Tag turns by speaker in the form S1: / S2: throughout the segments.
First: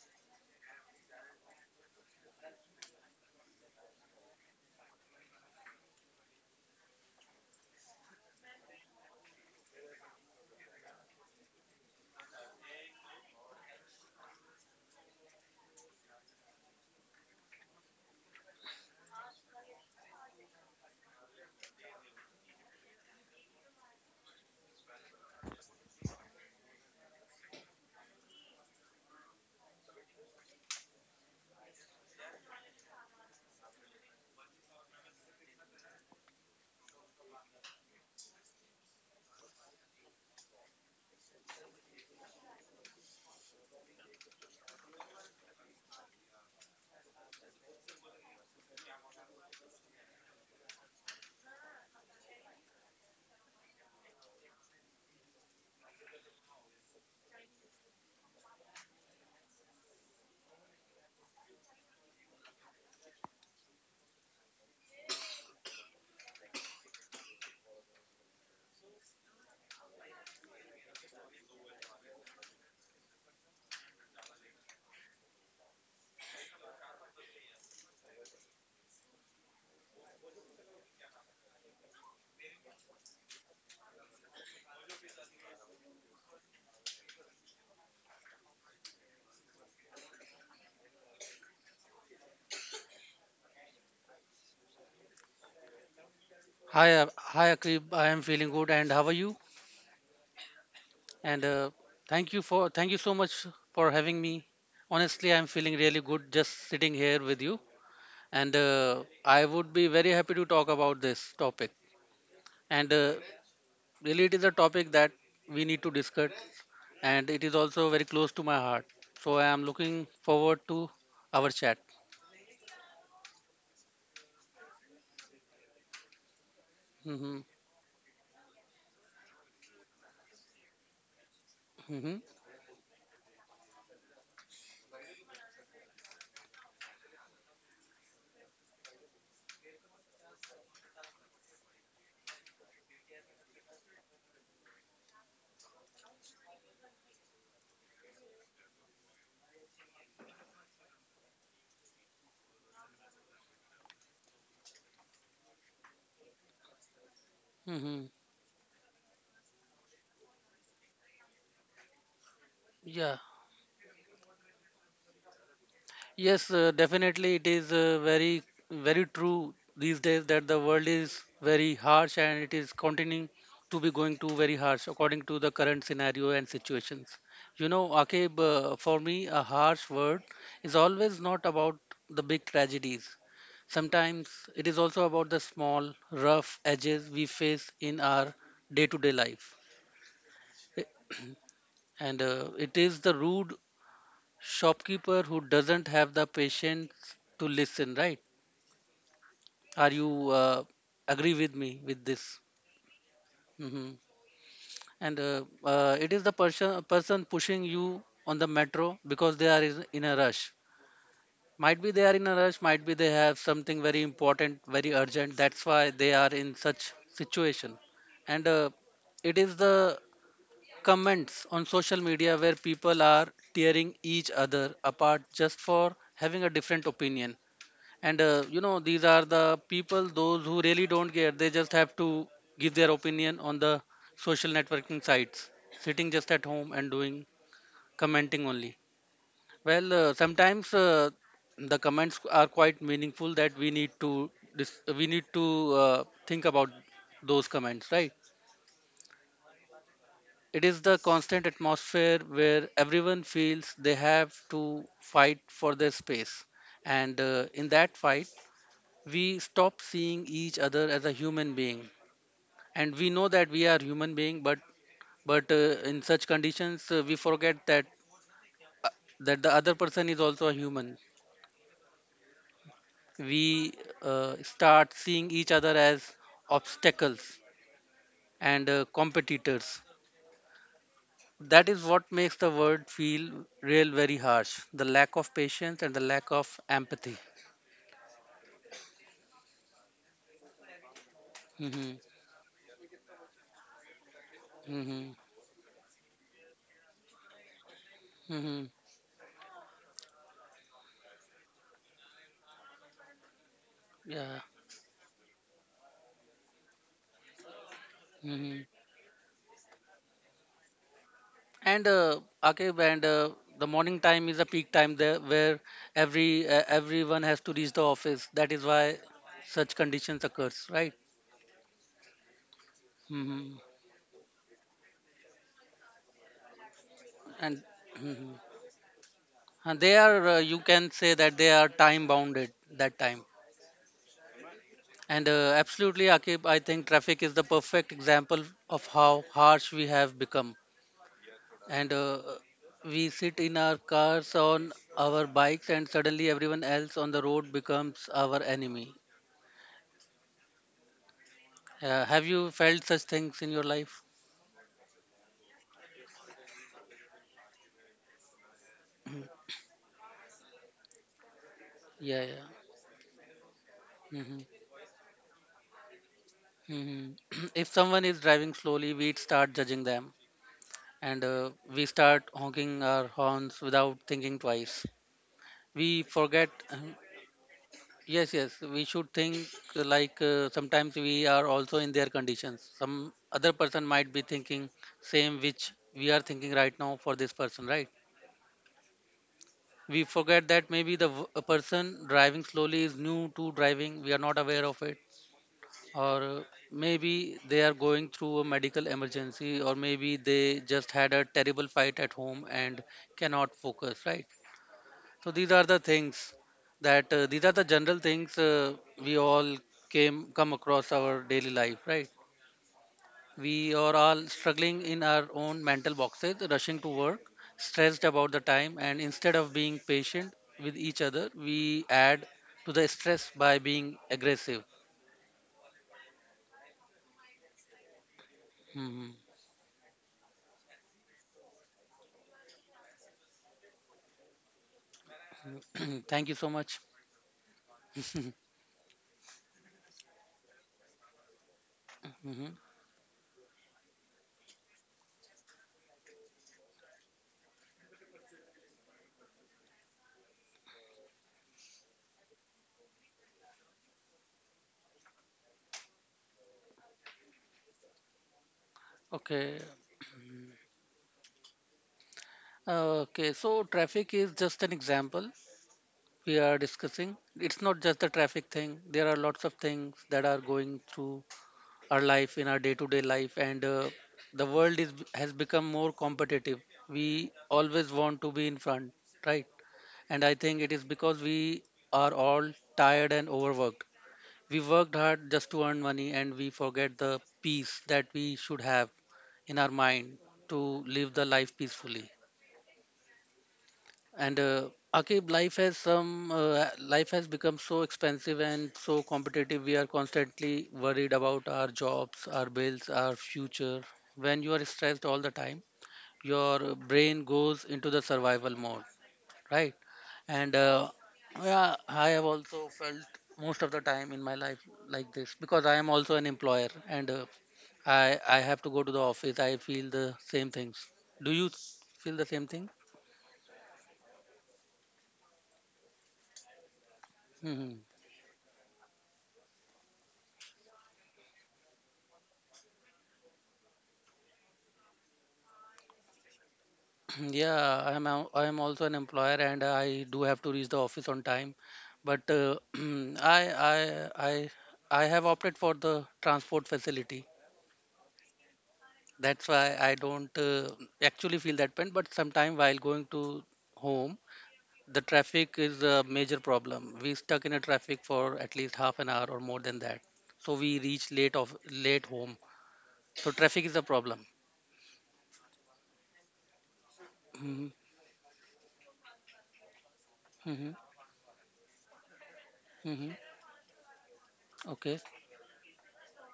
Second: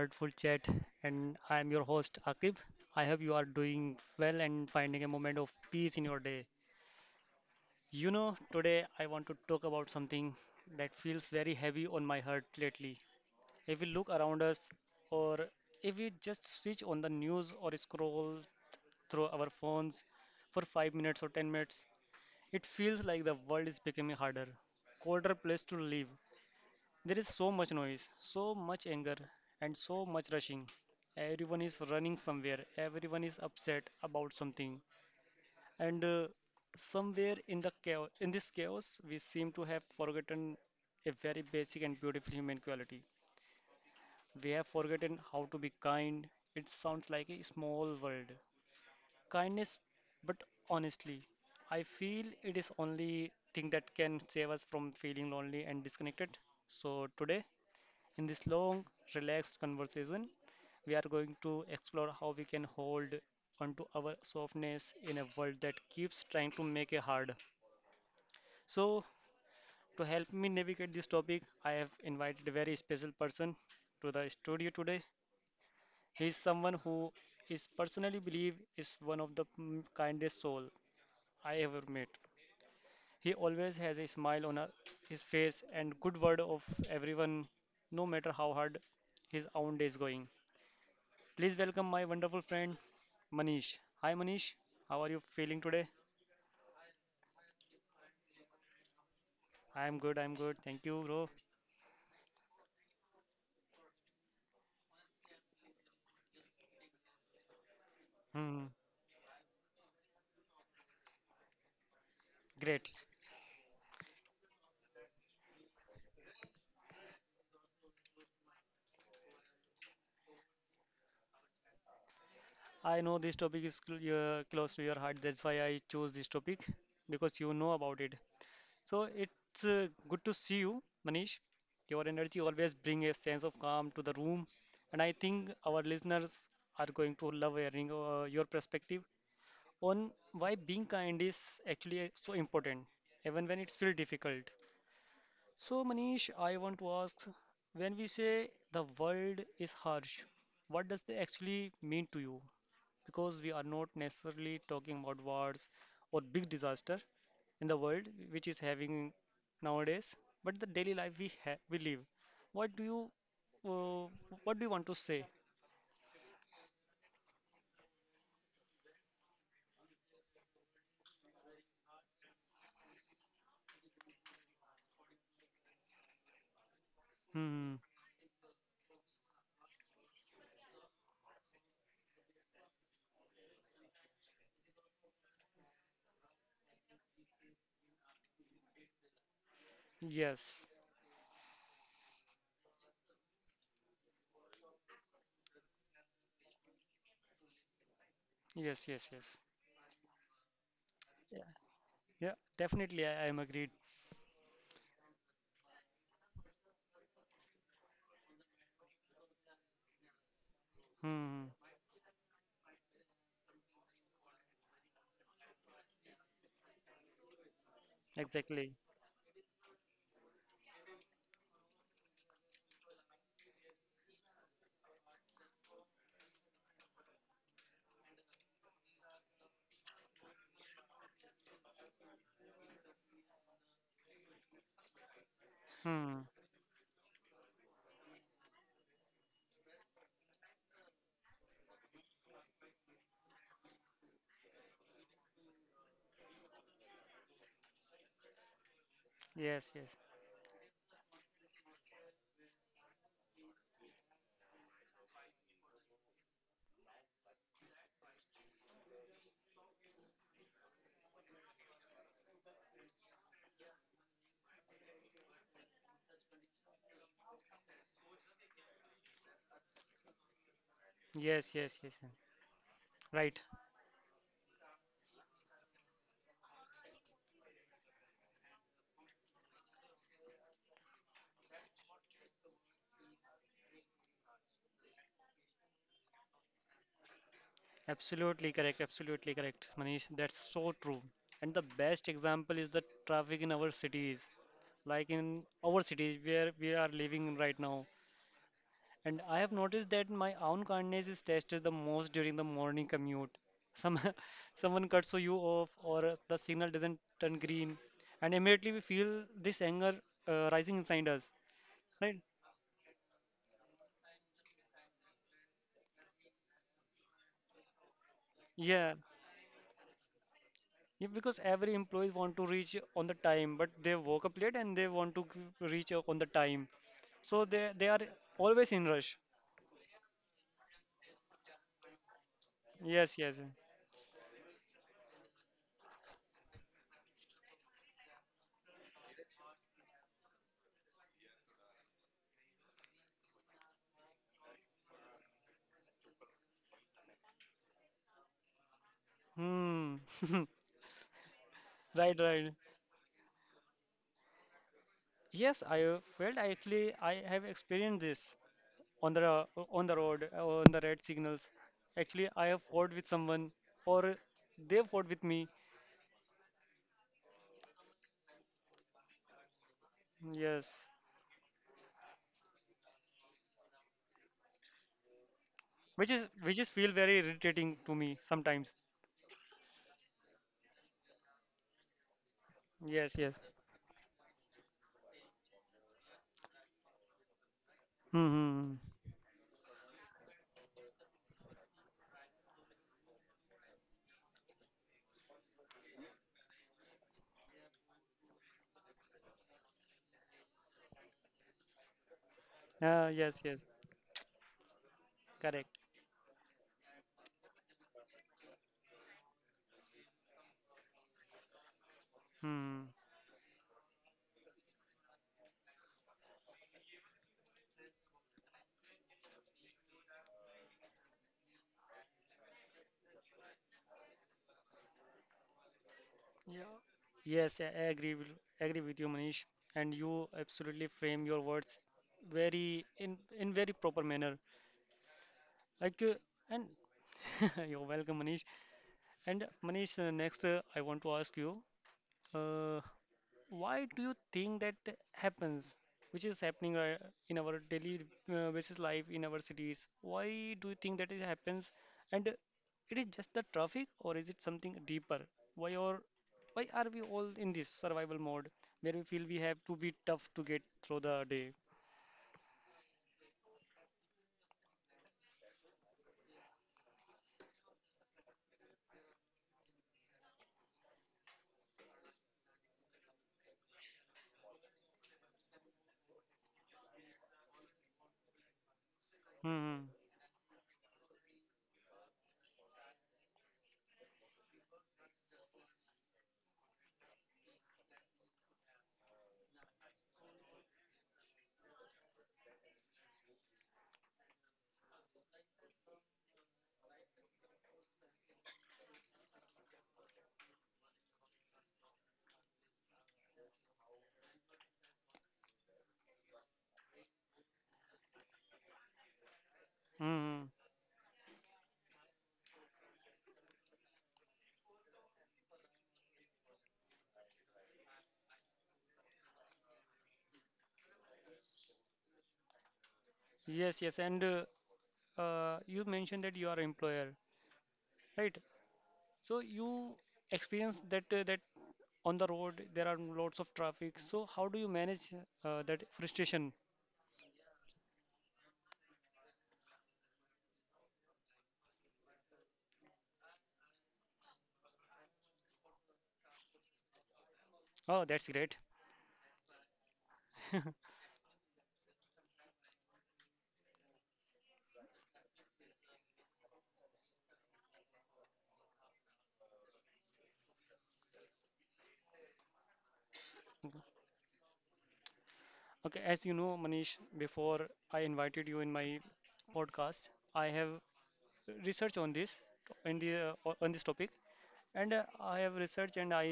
S1: Heartful Chat, and I am your host Akib. I hope you are doing well and finding a moment of peace in your day. You know, today I want to talk about something that feels very heavy on my heart lately. If we look around us, or if we just switch on the news or scroll through our phones for 5 minutes or 10 minutes, it feels like the world is becoming harder, colder place to live. There is so much noise, so much anger, and so much rushing. Everyone is running somewhere, everyone is upset about something, and somewhere in this chaos, we seem to have forgotten a very basic and beautiful human quality. We have forgotten how to be kind. It sounds like a small world. Kindness, but honestly, I feel it is only thing that can save us from feeling lonely and disconnected. So today, in this long, relaxed conversation, we are going to explore how we can hold onto our softness in a world that keeps trying to make it hard. So, to help me navigate this topic, I have invited a very special person to the studio today. He is someone who is personally believe is one of the kindest soul I ever met. He always has a smile on his face and good word of everyone, no matter how hard his own day is going. Please welcome my wonderful friend Manish. Hi Manish, how are you feeling today?
S2: Hi, Akrib. I am feeling good, and how are you?
S1: I am good, I am good. Thank you, bro.
S2: And thank you so much for having me. Honestly, I'm feeling really good just sitting here with you, and
S1: Hmm,
S2: uh, I would be very happy to talk about this topic.
S1: great.
S2: And really, it is a topic that we need to discuss, and it is also very close to my heart. So I am looking forward to our chat.
S1: I know this topic is cl close to your heart. That's why I chose this topic
S2: Hmm.
S1: because you know about it. So it's good to see you, Manish. Your
S2: Hmm.
S1: energy always bring a sense of calm to the room, and I think our listeners are going to love hearing your perspective on why being kind is actually so important, even when it's feel difficult. So, Manish, I want to ask, when we say the world is harsh, what does they actually mean to you? Because we are not necessarily talking about wars or big disaster in the
S2: Hmm.
S1: world, which is having nowadays, but the daily life we live. What do you,
S2: Yeah.
S1: uh, what do you want to say?
S2: Yes, definitely it is very true these days that the world is very harsh and it is continuing to be going to very harsh according to the current scenario and situations. You
S1: Hmm.
S2: know, Akib, for me, a harsh word is always not about the big tragedies. Sometimes it is also about the small, rough edges we face in our day-to-day life.
S1: Yes.
S2: I- And it is the rude shopkeeper who doesn't have the patience to listen, right?
S1: Yes. Yes. Yes.
S2: Are you agree
S1: Yeah.
S2: with me with
S1: Yeah.
S2: this?
S1: Definitely, I am agreed.
S2: Hmm. And it is the person pushing you on the metro because they are in a rush.
S1: Hmm.
S2: Might be they are in a rush. Might be they have something very important, very urgent. That's why they are in such situation. And
S1: Exactly.
S2: it is the comments on social media where people are tearing each other apart just for having a different opinion. And you know, these are the people those who really don't care. They just have to give their opinion on the social networking sites sitting
S1: Hmm.
S2: just at home and doing commenting only. Well, sometimes the comments are quite meaningful that we need to think about those comments, right?
S1: Yes. Yes.
S2: It is the constant atmosphere where everyone feels they have to fight for their space. And in that fight we stop seeing each other as a human being. And we know that we are human being, but in such conditions, we forget uh, that the other person is also a human.
S1: Yes. Yes. Yes. Yes. Right.
S2: We start seeing each other as obstacles and competitors. That is what makes the word feel real very harsh, the lack of patience and the lack of empathy.
S1: Absolutely correct. Absolutely correct, Manish. That's so true. And the
S2: Mm-hmm.
S1: best example is the traffic in our cities,
S2: Mm-hmm.
S1: like in our cities where we are living in right now.
S2: Mm-hmm.
S1: And I have noticed that my own kindness is tested the most during the morning commute. Some
S2: Yeah.
S1: someone cuts you off, or the signal doesn't turn green, and
S2: Mm-hmm.
S1: immediately we feel this anger rising inside us.
S2: And
S1: Right?
S2: Akib, and the morning time is a peak time there, where everyone has to reach the office. That is
S1: Yeah.
S2: why such conditions occurs, right?
S1: Yeah, because every employees want to reach on the
S2: Hmm.
S1: time, but they woke up late and they want to reach on the time. So
S2: And,
S1: they are
S2: mhm.
S1: always in rush.
S2: And they are you can say that they are time bounded that
S1: Yes,
S2: time.
S1: yes.
S2: And absolutely, Akib, I think traffic is the perfect example of how harsh we have become. And we sit in our cars on our bikes, and suddenly everyone else on the road becomes our enemy.
S1: Hmm.
S2: Yeah,
S1: Right,
S2: have you
S1: right.
S2: felt such things in your life?
S1: Yes, I felt actually I have experienced this on on the road, on the red signals.
S2: Yeah,
S1: Actually,
S2: yeah.
S1: I have fought with someone or
S2: Hmm.
S1: they fought with me.
S2: Hmm. If someone is driving slowly, we start judging them,
S1: Yes,
S2: and we start honking our horns without thinking twice. We
S1: which is
S2: forget.
S1: which is feel very irritating to me
S2: Yes, yes,
S1: sometimes.
S2: we should think, like, sometimes we are also in their conditions. Some
S1: Yes, yes.
S2: other person might be thinking same which we are thinking right now for this person, right?
S1: Hmm. Hmm, hmm.
S2: We forget that maybe a person driving slowly is new to driving. We are not aware of it, or maybe they are going through a medical emergency, or maybe they just had a terrible fight at home and
S1: Ah, yes,
S2: cannot
S1: yes.
S2: focus, right? So these are the
S1: Correct.
S2: things, that these are the general things, we all came come across our daily life, right?
S1: Hmm.
S2: We are all struggling in our own mental boxes, rushing to work, stressed about the time, and instead of being patient with each other, we add to the stress by being aggressive.
S1: Yeah. Yes, agree with
S2: Mhm.
S1: you, Manish. And you absolutely frame your words very in very proper manner. Like
S2: Thank you so
S1: and
S2: much.
S1: you're welcome, Manish. And Manish, next, I want to ask you.
S2: Mhm.
S1: uh, why do you think that happens, which is happening in our daily, basis life in our cities? Why do you think that it happens? And it is just the traffic, or is it something deeper? Why or why are we all in this survival mode where we feel we
S2: Okay.
S1: have to be tough to get through the day?
S2: Uh, Okay, so traffic is just an example we are discussing. It's not just the traffic thing. There are lots of things that are going through our life in our day-to-day life, and the world is has become more competitive. We always want to be in front, right?
S1: Hmm, hmm.
S2: And I think it is because we are all tired and overworked. We worked hard just to earn money, and we forget the peace that we should have in our mind to live the life peacefully. And Akib, life has become so expensive and so competitive. We are constantly worried about our jobs, our bills, our future. When you are stressed all the time, your brain goes into the survival mode, right?
S1: Hmm, hmm.
S2: And yeah, I have also felt most of the time in my life like this, because I am also an employer, and I have to go to the office. I feel the same things. Do you feel the same thing?
S1: Yes, yes. And you mentioned that you are employer,
S2: Hmm.
S1: right? So you experience that on the road there are lots of traffic. So how do you manage that frustration?
S2: Yeah, I am also an employer, and I do have to reach the office on time, but I I I I have opted for the transport facility.
S1: Oh, that's great.
S2: That's why I don't actually feel that pain. But sometime while going to home, the traffic is a major problem. We stuck in a traffic for at least half an hour or more than that. So we reach late of late home. So traffic is a problem.
S1: Okay, as you know, Manish, before
S2: Hmm.
S1: I invited you in my podcast, I
S2: Hmm.
S1: have research on this, in
S2: Hmm.
S1: the on this topic. And
S2: Okay.
S1: I have research and I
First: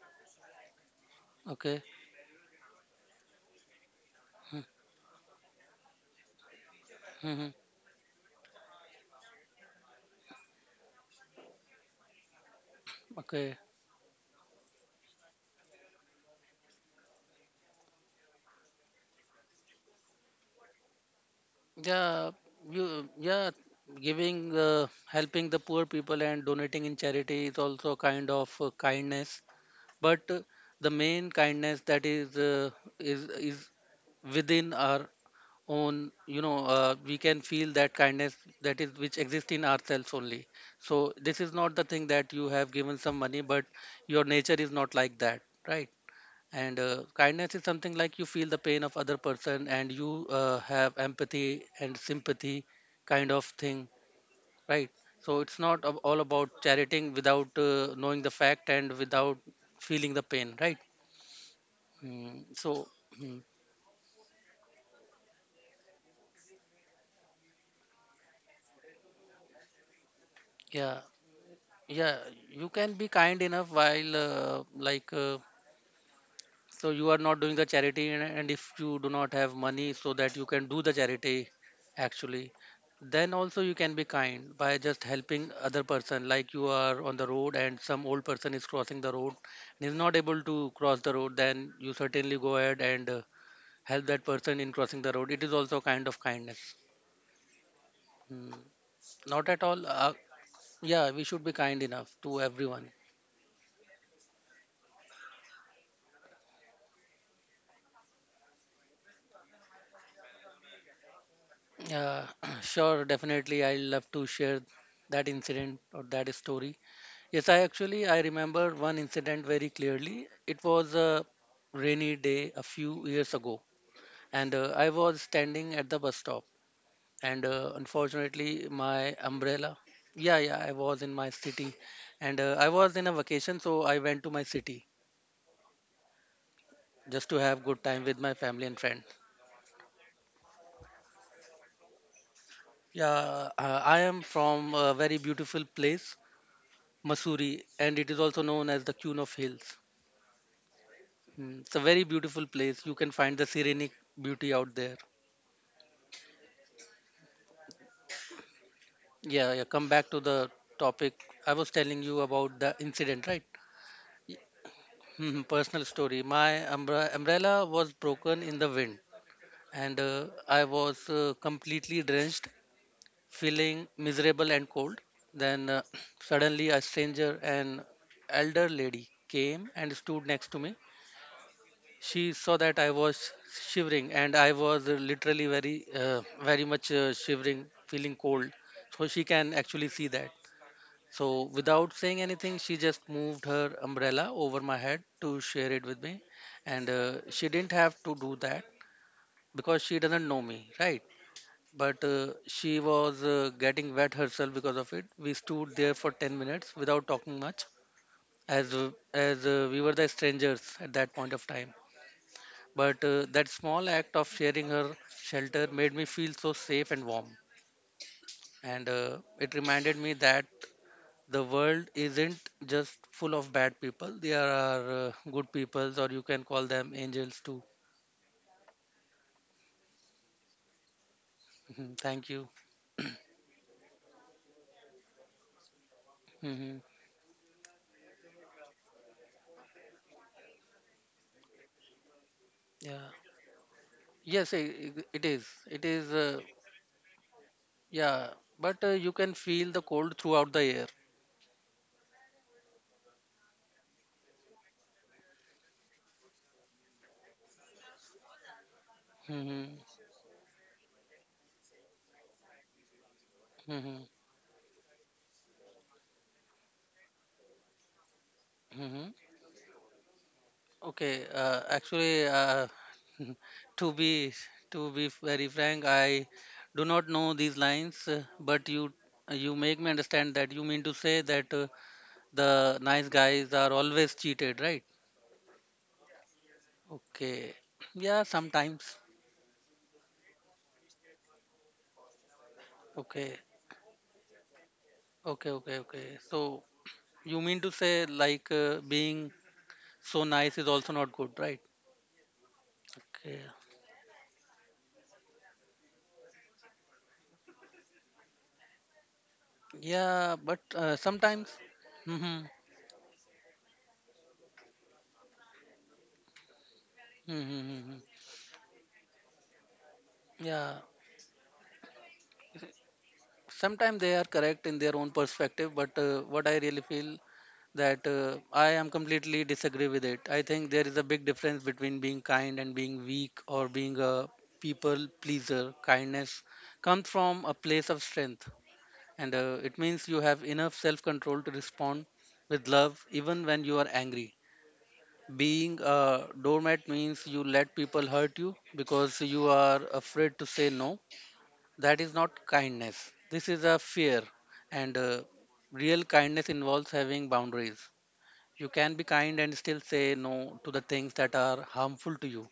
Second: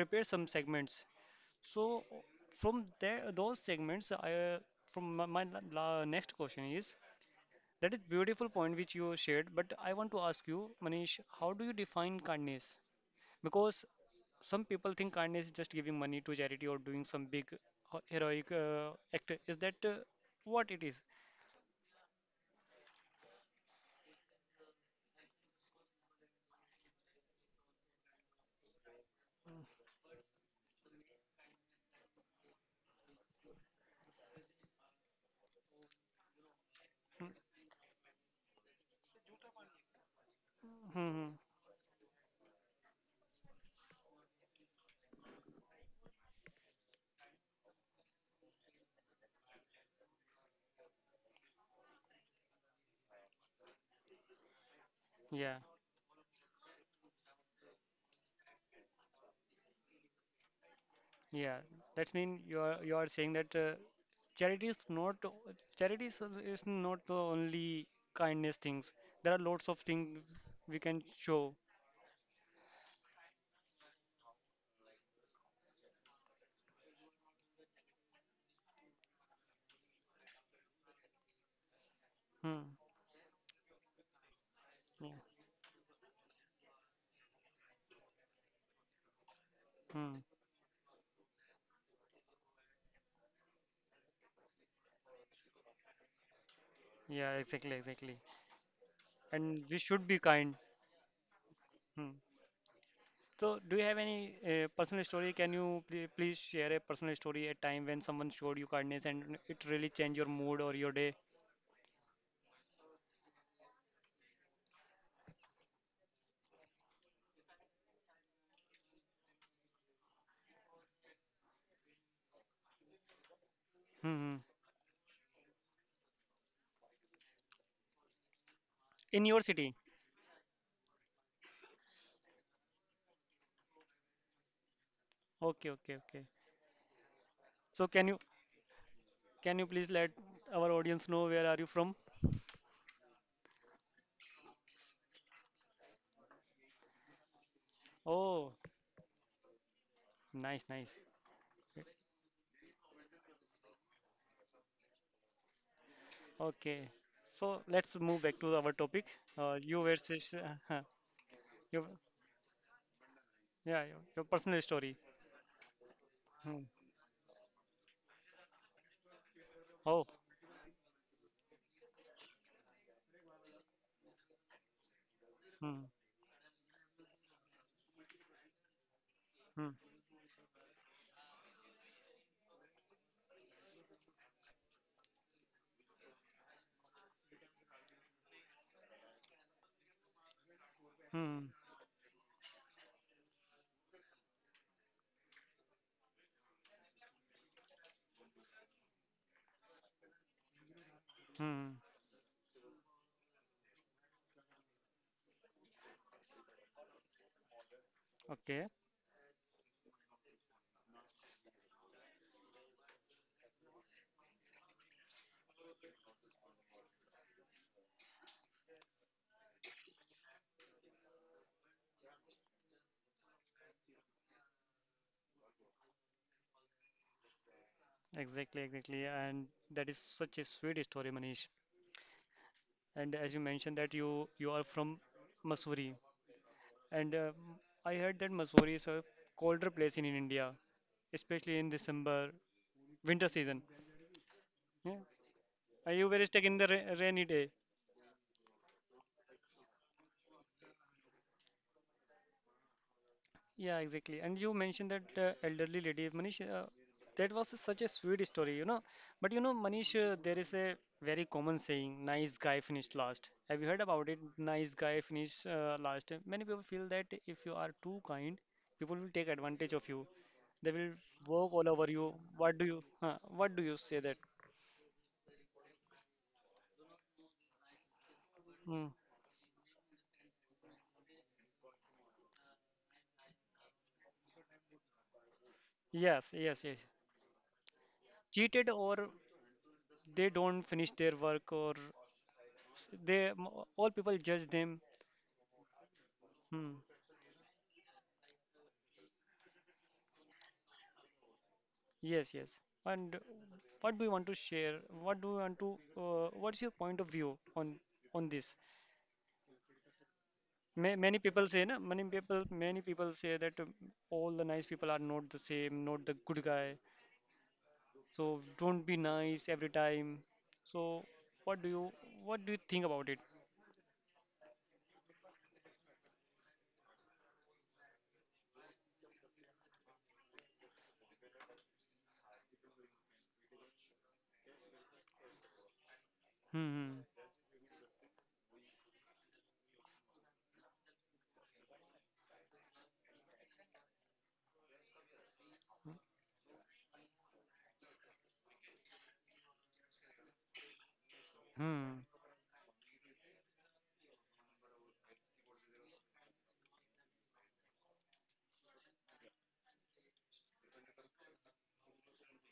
S1: prepare some segments.
S2: Okay.
S1: So from there, those segments, I from my, my next question is,
S2: Hmm.
S1: that is beautiful point which you shared, but I want to ask you, Manish, how do you define kindness?
S2: Okay.
S1: Because some people think kindness is just giving money to charity or doing some big heroic act. Is that what it is?
S2: Yeah. You. Yeah. Giving, helping the poor people and donating in charity is also kind of kindness. But the main kindness, that is is within our own, you know, we can feel that kindness, that is, which exists in ourselves only. So
S1: Mm-hmm.
S2: this is not the thing that you have given some money, but your nature is not like that, right? And kindness is something like you feel the pain of other person, and you have empathy and sympathy kind of thing, right? So
S1: Yeah,
S2: it's not ab- all about charioting without knowing the fact and without feeling the pain, right?
S1: yeah. That means you are
S2: So
S1: saying
S2: mm,
S1: that charity is not charity is not the only kindness things. There are lots of things we
S2: yeah,
S1: can show.
S2: yeah, you can be kind enough while like, so you are not doing the charity, and if you do not have money so that you can do the charity actually,
S1: Hmm.
S2: then also you can be kind by just
S1: Yeah.
S2: helping other person. Like, you are on the road and some old person is crossing the road and is
S1: Hmm.
S2: not able to cross the road, then you certainly go ahead and help that person in crossing the road. It is also kind of kindness.
S1: Yeah. Exactly. Exactly.
S2: Hmm. Not at
S1: And we
S2: all,
S1: should be kind.
S2: yeah, we should be kind enough
S1: Hmm.
S2: to everyone.
S1: So, do you have any personal story? Can you please share a personal story, a time when someone showed you kindness and it really changed your mood or your day?
S2: Yeah, sure, definitely. I love to share that incident or that story. Yes, I remember one incident very clearly. It was a rainy day a few years ago,
S1: Hmm.
S2: and I was standing at the bus stop, and unfortunately my
S1: In your city.
S2: umbrella. Yeah, yeah, I was in my city, and I was in a vacation, so I went to my city
S1: Okay, okay, okay.
S2: just to have good
S1: So,
S2: time
S1: can you
S2: with my family and friends.
S1: please let our audience know where are you from?
S2: Yeah, I am from a very beautiful place, Masuri, and it is also
S1: Oh,
S2: known as the Queen of Hills.
S1: nice, nice.
S2: Mm, it's a very beautiful place. You can find the serenic beauty out there.
S1: Okay. So, let's move back to our topic.
S2: Yeah, yeah.
S1: You
S2: Come
S1: were
S2: back to
S1: just,
S2: the topic. I was
S1: your
S2: telling you about the incident, right?
S1: yeah, your personal story.
S2: Mhm. Personal story. My
S1: Hmm.
S2: umbrella was broken in the wind, and
S1: Oh.
S2: uh, I was completely drenched, feeling miserable and cold. Then,
S1: Hmm.
S2: suddenly, a stranger, an elder lady, came
S1: Hmm.
S2: and stood next to me. She saw that I was shivering, and I was literally very, very much shivering, feeling cold. So she can actually see that.
S1: Hmm.
S2: So without saying anything, she just moved her umbrella over my head to share it with me, and she didn't have to do that, because she doesn't know me, right?
S1: Hmm.
S2: But she was getting wet herself because of it. We stood there for 10 minutes without talking much,
S1: Okay.
S2: as we were the strangers at that point of time, but that small act of sharing her shelter made me feel so safe and warm. And it reminded me that the world isn't just full of bad people; there are good people, or you can call them angels too.
S1: Exactly, exactly. And that is such a sweet story, Manish.
S2: Mhm. Thank you.
S1: And as you mentioned that you are from Mussoorie,
S2: Hmm.
S1: and I heard that Mussoorie is a colder place in India, especially in December,
S2: Yeah.
S1: winter season.
S2: Yes,
S1: Yeah.
S2: it is. It
S1: Are you
S2: is.
S1: very stuck in the ra rainy day?
S2: Yeah. But you can feel the cold throughout the air.
S1: Yeah, exactly. And you mentioned that elderly lady, Manish, that was such a sweet story, you know. But you know,
S2: Hmm.
S1: Manish, there is a very common saying, nice guy finished last. Have you heard
S2: Hmm.
S1: about it? Nice guy finished last. Many people feel that if you are too kind, people
S2: Hmm.
S1: will take advantage of you. They will
S2: Okay,
S1: work all over you.
S2: actually,
S1: What do you
S2: to
S1: say that?
S2: be to be very frank, I do not know these lines, but
S1: Hmm.
S2: you make me understand that you mean to say that the nice guys are always cheated, right?
S1: Yes, yes, yes.
S2: Okay, yeah,
S1: Cheated,
S2: sometimes.
S1: or they don't finish their work, or s- they
S2: Okay,
S1: m- all people judge them.
S2: okay, okay, okay. So
S1: Hmm.
S2: you mean to say, like, being so nice is also not good, right?
S1: Yes, yes. And
S2: Okay,
S1: what do you want to share? What do you want to? What's your point of view on this?
S2: yeah, but
S1: Ma Many people
S2: sometimes.
S1: say,
S2: Mm-hmm.
S1: many people say that all the nice people are not the same, not the good guy.
S2: Mm-hmm. Mm-hmm.
S1: So don't be nice every time.
S2: Yeah.
S1: So what do you think about it?
S2: Sometimes they are correct in their own perspective, but what I really feel that I am completely disagree with it. I think there is a big difference between being kind and being weak or being a people pleaser. Kindness
S1: Hmm.
S2: comes from a place of strength, and it means you have enough self control to respond with love even when you are angry. Being a doormat means you let people hurt you because you are afraid to say no. That
S1: Hmm.
S2: is not kindness. This is a fear. And Real kindness involves having boundaries. You can be kind and still say no to the things that are harmful to you.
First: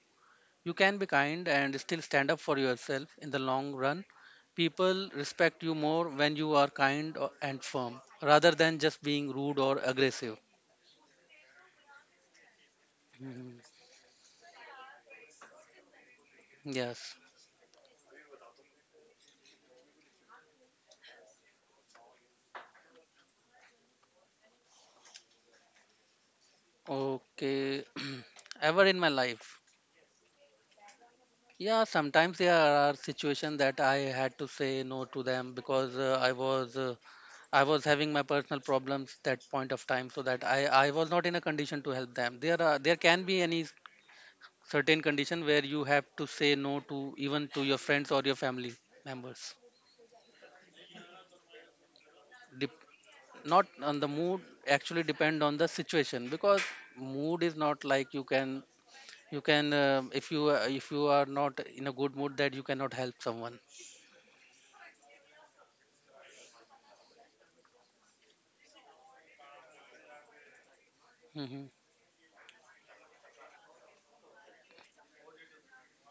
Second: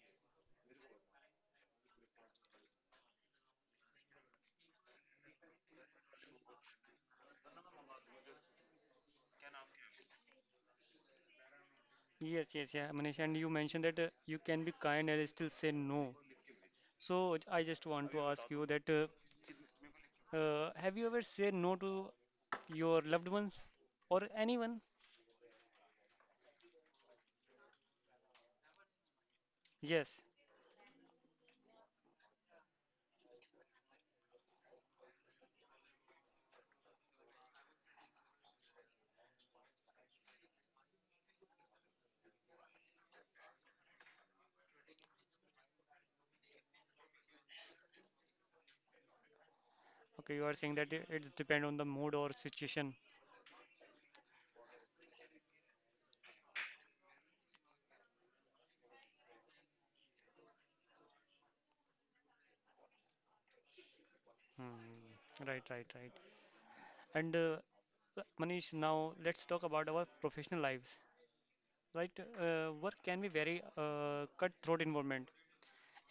S2: You can be kind and still stand up for yourself in the long run. People respect you more when you are kind and firm rather than just being rude or aggressive.
S1: Yes, yes, yeah, Manish. And you
S2: Mhm.
S1: mentioned that you can be kind and still say no.
S2: Yes.
S1: So I just want to ask you that have you ever said no to your loved ones or anyone?
S2: Okay. Ever in my life,
S1: Yes.
S2: yeah, sometimes there are situations that I had to say no to them because I was having my personal problems that point of time, so that I was not in a condition to help them. There can be any certain condition where you have to say no to even to your friends or your family members.
S1: Okay, you are saying that it's depend on the mood or
S2: Dep-
S1: situation.
S2: Not on the mood, actually depend on the situation because mood is not like you can if you are not in a good mood that you cannot help someone.
S1: Hmm. Right, right, right. And Manish, now let's talk about our professional lives.
S2: Hmm.
S1: Right, work can be very cutthroat environment.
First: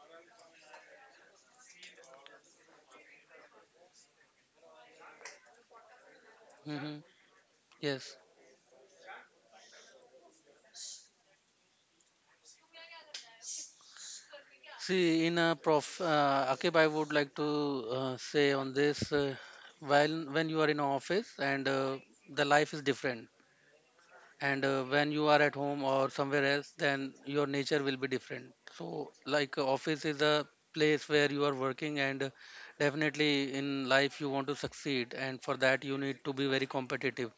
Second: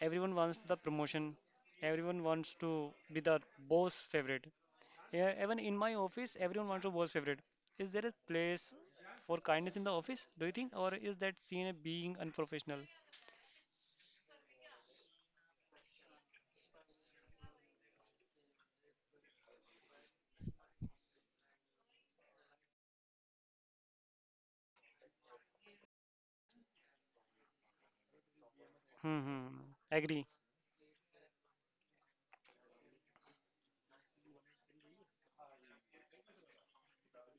S1: Everyone wants the promotion. Everyone wants to be the boss favorite. Yeah, even in my office, everyone wants to
S2: Hmm.
S1: boss favorite. Is there a
S2: Yes.
S1: place for kindness in the office, do you think, or is that seen as being unprofessional?
S2: See, Akib, I would like to say on this, while when you are in office, and the life is different, and when you are at home or somewhere else, then your nature will be different. So,
S1: Hmm. Hmm.
S2: like
S1: Hmm.
S2: office is
S1: Agree.
S2: a place where you are working, and definitely in life you want to succeed, and for that you need to be very competitive,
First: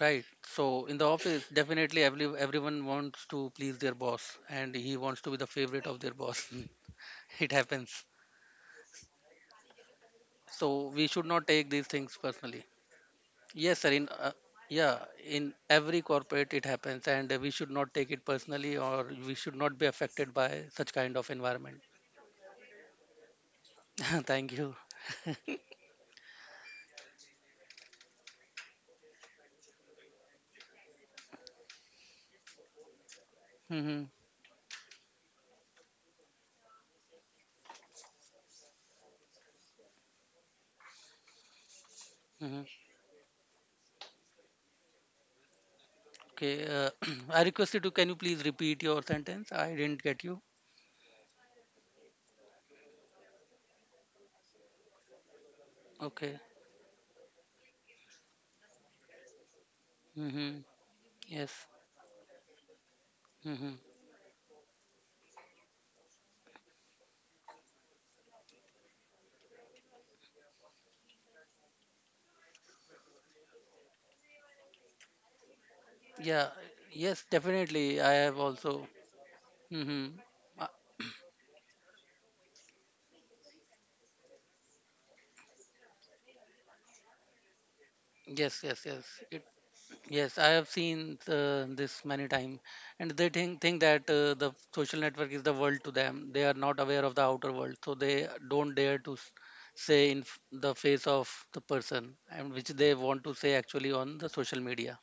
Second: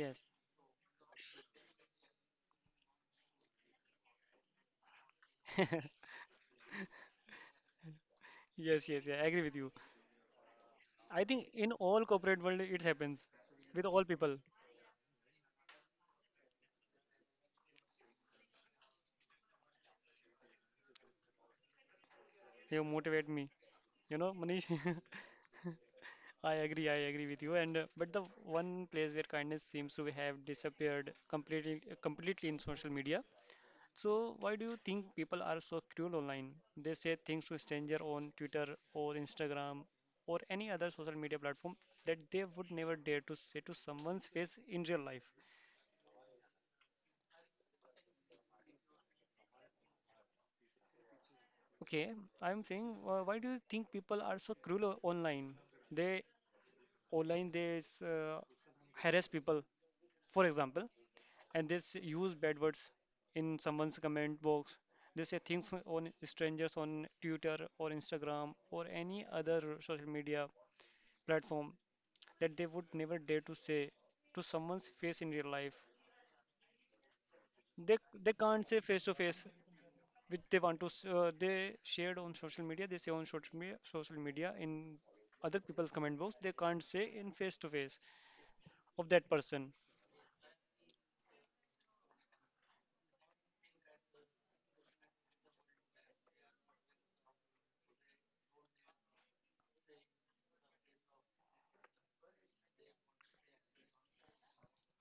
S2: right? So, in the office, definitely everyone wants to please their boss, and he wants to be the favorite of their boss. It happens.
S1: yes, yes, yeah, I agree with you.
S2: So we
S1: I
S2: should not
S1: think
S2: take
S1: in
S2: these
S1: all
S2: things
S1: corporate world
S2: personally.
S1: it happens
S2: Yes
S1: with
S2: sir
S1: all
S2: in
S1: people.
S2: Yeah, in every corporate it happens, and we should not take it personally or we should not be affected by such kind of environment.
S1: You motivate me, you know,
S2: Thank
S1: Manish.
S2: you.
S1: I agree with you. And but the one place where kindness seems to have disappeared completely, completely in social media.
S2: Hmm.
S1: So why do you think people are so cruel online? They say things to stranger on Twitter or Instagram or any other social media platform that they
S2: Hmm.
S1: would never dare to say to someone's face in real life.
S2: Okay, I request you, to can you please repeat your sentence? I didn't get you.
S1: Okay, I'm saying, why do you think people are so cruel online? They
S2: Okay.
S1: they harass people, for
S2: Hmm.
S1: example,
S2: Yes.
S1: and they use bad words in
S2: Hmm.
S1: someone's comment box. They say things on strangers on Twitter or Instagram or any other social media platform that they would never dare to say to someone's face in real life.
S2: Yeah, yes, definitely. I
S1: They
S2: have
S1: can't say
S2: also.
S1: face to face.
S2: Hmm.
S1: Which they
S2: Uh,
S1: want to they shared on social media, they say on social media, in other people's comment box, they can't say in face to face
S2: yes, yes, yes.
S1: of that person.
S2: Yes, I have seen this many times, and they think that the social network is the world to them. They are not aware of the outer world, so they don't dare to say in the face of the person, and which they want to say actually on the social media.